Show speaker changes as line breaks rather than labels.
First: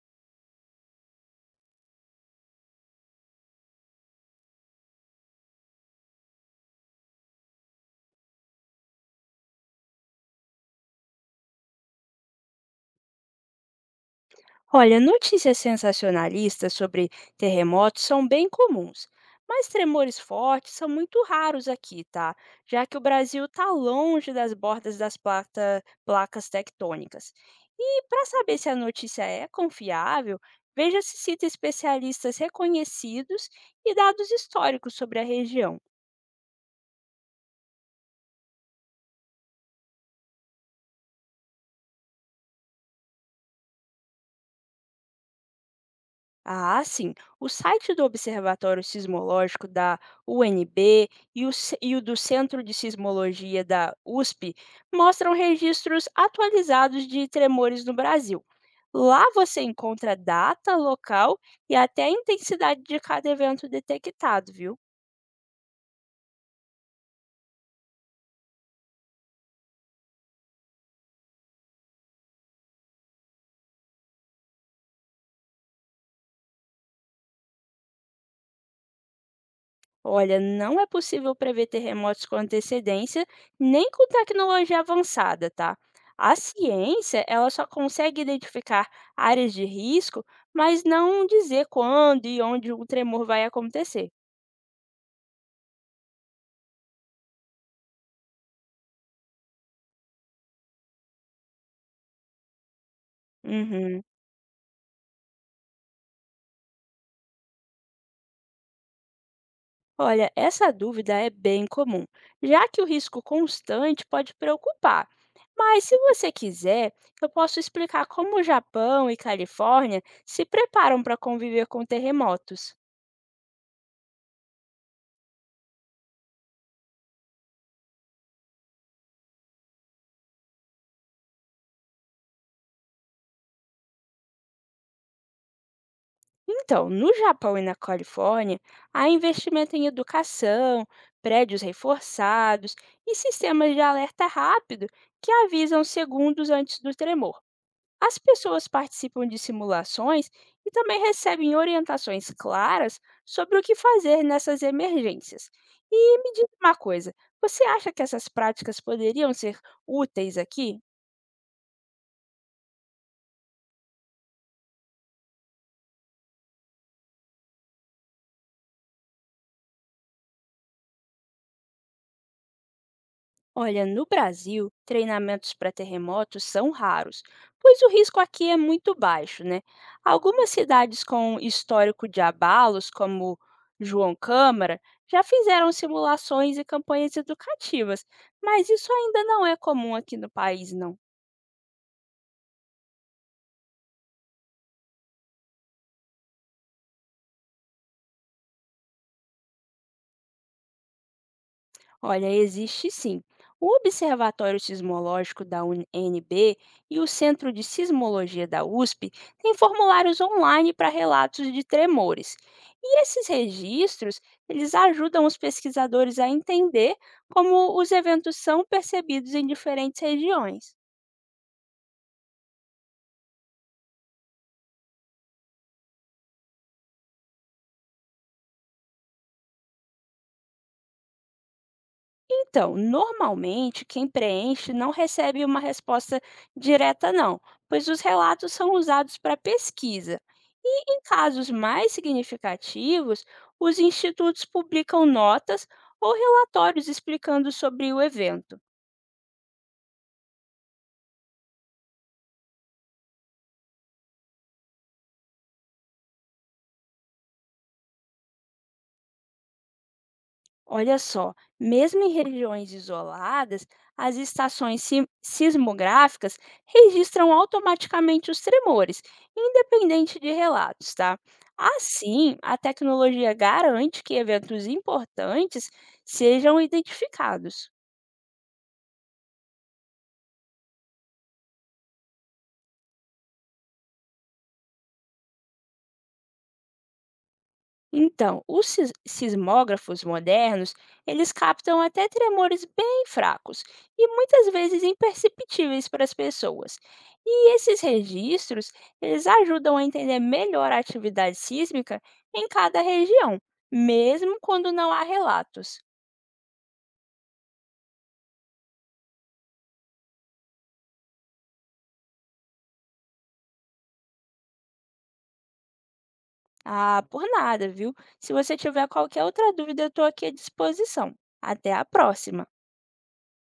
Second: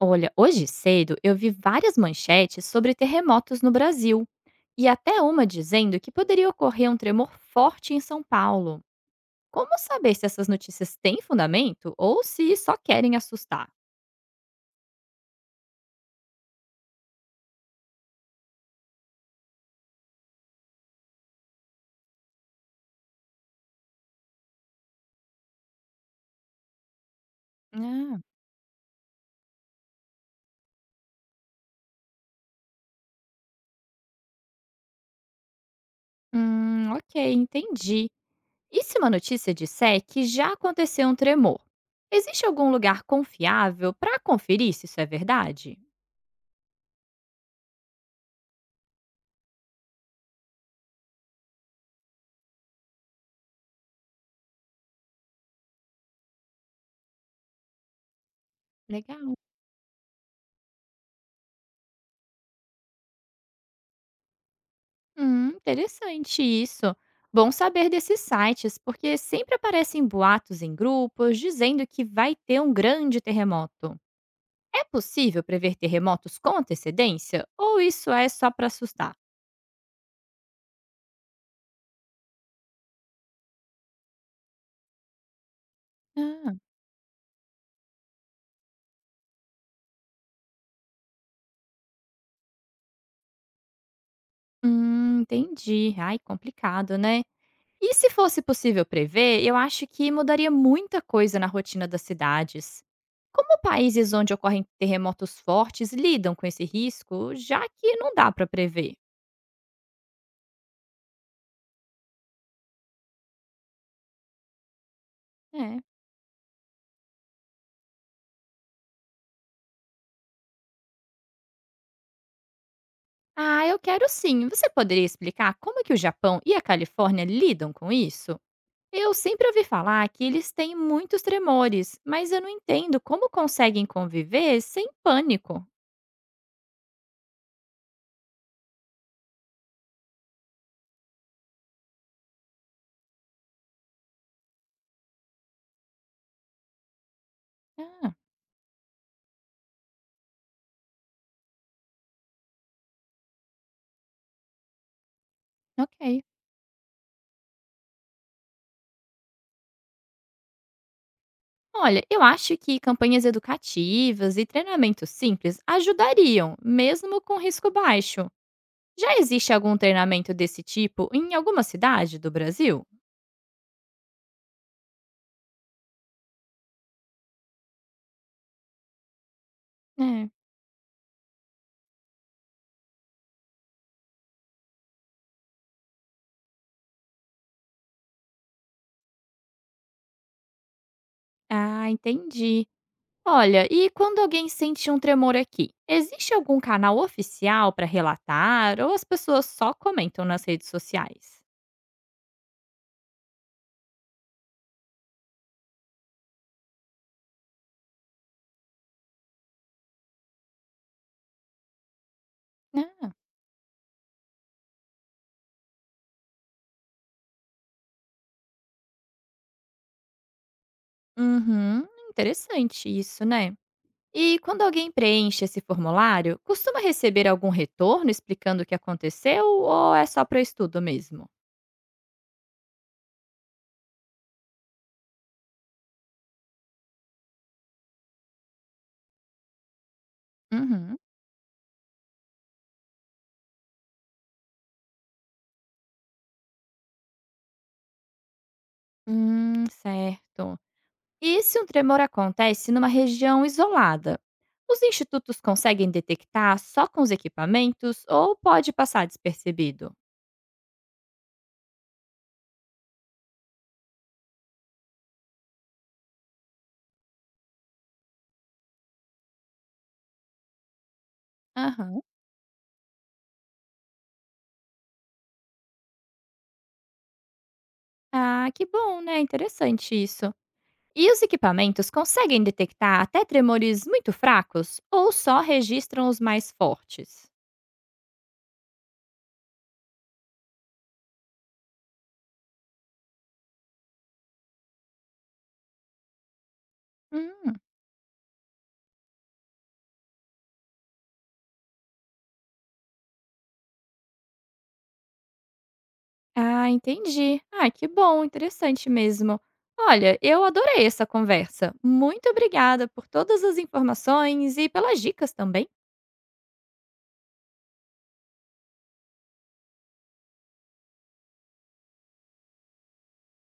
Olha, hoje cedo eu vi várias manchetes sobre terremotos no Brasil e até uma dizendo que poderia ocorrer um tremor forte em São Paulo. Como saber se essas notícias têm fundamento ou se só querem assustar?
Olha, notícias sensacionalistas sobre terremotos são bem comuns, mas tremores fortes são muito raros aqui, tá? Já que o Brasil está longe das bordas das placas tectônicas. E
Ah,
para saber se a notícia é confiável, veja se cita especialistas reconhecidos e dados históricos sobre a região.
ok, entendi. E se uma notícia disser que já aconteceu um tremor? Existe algum lugar confiável para conferir se isso é verdade?
Ah, sim. O site do Observatório Sismológico da UNB e o do Centro de Sismologia da USP mostram registros atualizados de tremores no Brasil. Lá
Legal.
você encontra data, local e até a intensidade de cada evento detectado, viu?
Interessante isso. Bom saber desses sites, porque sempre aparecem boatos em grupos dizendo que vai ter um grande terremoto. É possível prever terremotos com antecedência? Ou isso é só para assustar?
Olha, não é possível prever terremotos com antecedência, nem com tecnologia avançada, tá? A
Ah,
ciência, ela só consegue identificar áreas de risco, mas não dizer quando e onde um tremor vai acontecer.
entendi. Ai, complicado, né? E se fosse possível prever, eu acho que mudaria muita coisa na rotina das cidades. Como
Uhum.
países onde ocorrem terremotos fortes lidam com esse risco, já que não dá para prever?
Olha, essa dúvida é bem comum, já que o risco constante pode preocupar.
É.
Mas, se você quiser, eu posso explicar como o Japão e Califórnia se preparam para conviver com terremotos.
Ah, eu quero sim. Você poderia explicar como que o Japão e a Califórnia lidam com isso? Eu sempre ouvi falar que eles têm muitos tremores, mas eu não entendo como conseguem conviver sem pânico.
Então, no Japão e na Califórnia, há investimento em educação, prédios reforçados e sistemas de alerta rápido que avisam segundos antes do tremor.
Ah,
As pessoas participam de simulações e também recebem orientações claras sobre o que fazer nessas emergências. E
ok.
me diz uma coisa: você acha que essas práticas poderiam ser úteis aqui?
Olha, eu acho que campanhas educativas e treinamentos simples ajudariam, mesmo com risco baixo. Já existe algum treinamento desse tipo em alguma cidade do Brasil?
Olha, no Brasil, treinamentos para terremotos são raros, pois o risco aqui é muito baixo, né?
É.
Algumas cidades com histórico de abalos, como João Câmara, já fizeram simulações e campanhas educativas, mas isso ainda não é comum aqui no país, não.
Ah, entendi. Olha, e quando alguém sente um tremor aqui, existe algum canal oficial para relatar ou as pessoas só comentam nas redes sociais?
Olha, existe sim. O Observatório Sismológico da UNB e o Centro de Sismologia da USP têm formulários online para relatos de tremores. E
Né?
esses registros, eles ajudam os pesquisadores a entender como os eventos são percebidos em diferentes regiões.
Uhum, interessante isso, né? E quando alguém preenche esse formulário, costuma receber algum retorno explicando o que aconteceu ou é só para estudo mesmo?
Então, normalmente quem preenche não recebe uma resposta direta, não, pois os relatos são usados para pesquisa. E
Uhum.
em casos mais significativos, os institutos publicam notas ou relatórios explicando sobre o evento.
Certo. E se um tremor acontece numa região isolada? Os institutos conseguem detectar só com os equipamentos ou pode passar despercebido?
Olha só, mesmo em regiões isoladas, as estações sismográficas registram automaticamente os tremores, independente de relatos, tá?
Aham.
Assim, a tecnologia garante que eventos importantes sejam identificados.
Ah, que bom, né? Interessante isso. E os equipamentos conseguem detectar até tremores muito fracos ou só registram os mais fortes?
Então, os sismógrafos modernos, eles captam até tremores bem fracos e muitas vezes imperceptíveis para as pessoas. E
Hum,
esses registros, eles ajudam a entender melhor a atividade sísmica em cada região, mesmo quando não há relatos.
ah, entendi. Ah, que bom, interessante mesmo. Olha, eu adorei essa conversa. Muito obrigada por todas as informações e pelas dicas também.
Ah, por nada, viu? Se você tiver qualquer outra dúvida, eu estou aqui à disposição. Até a próxima!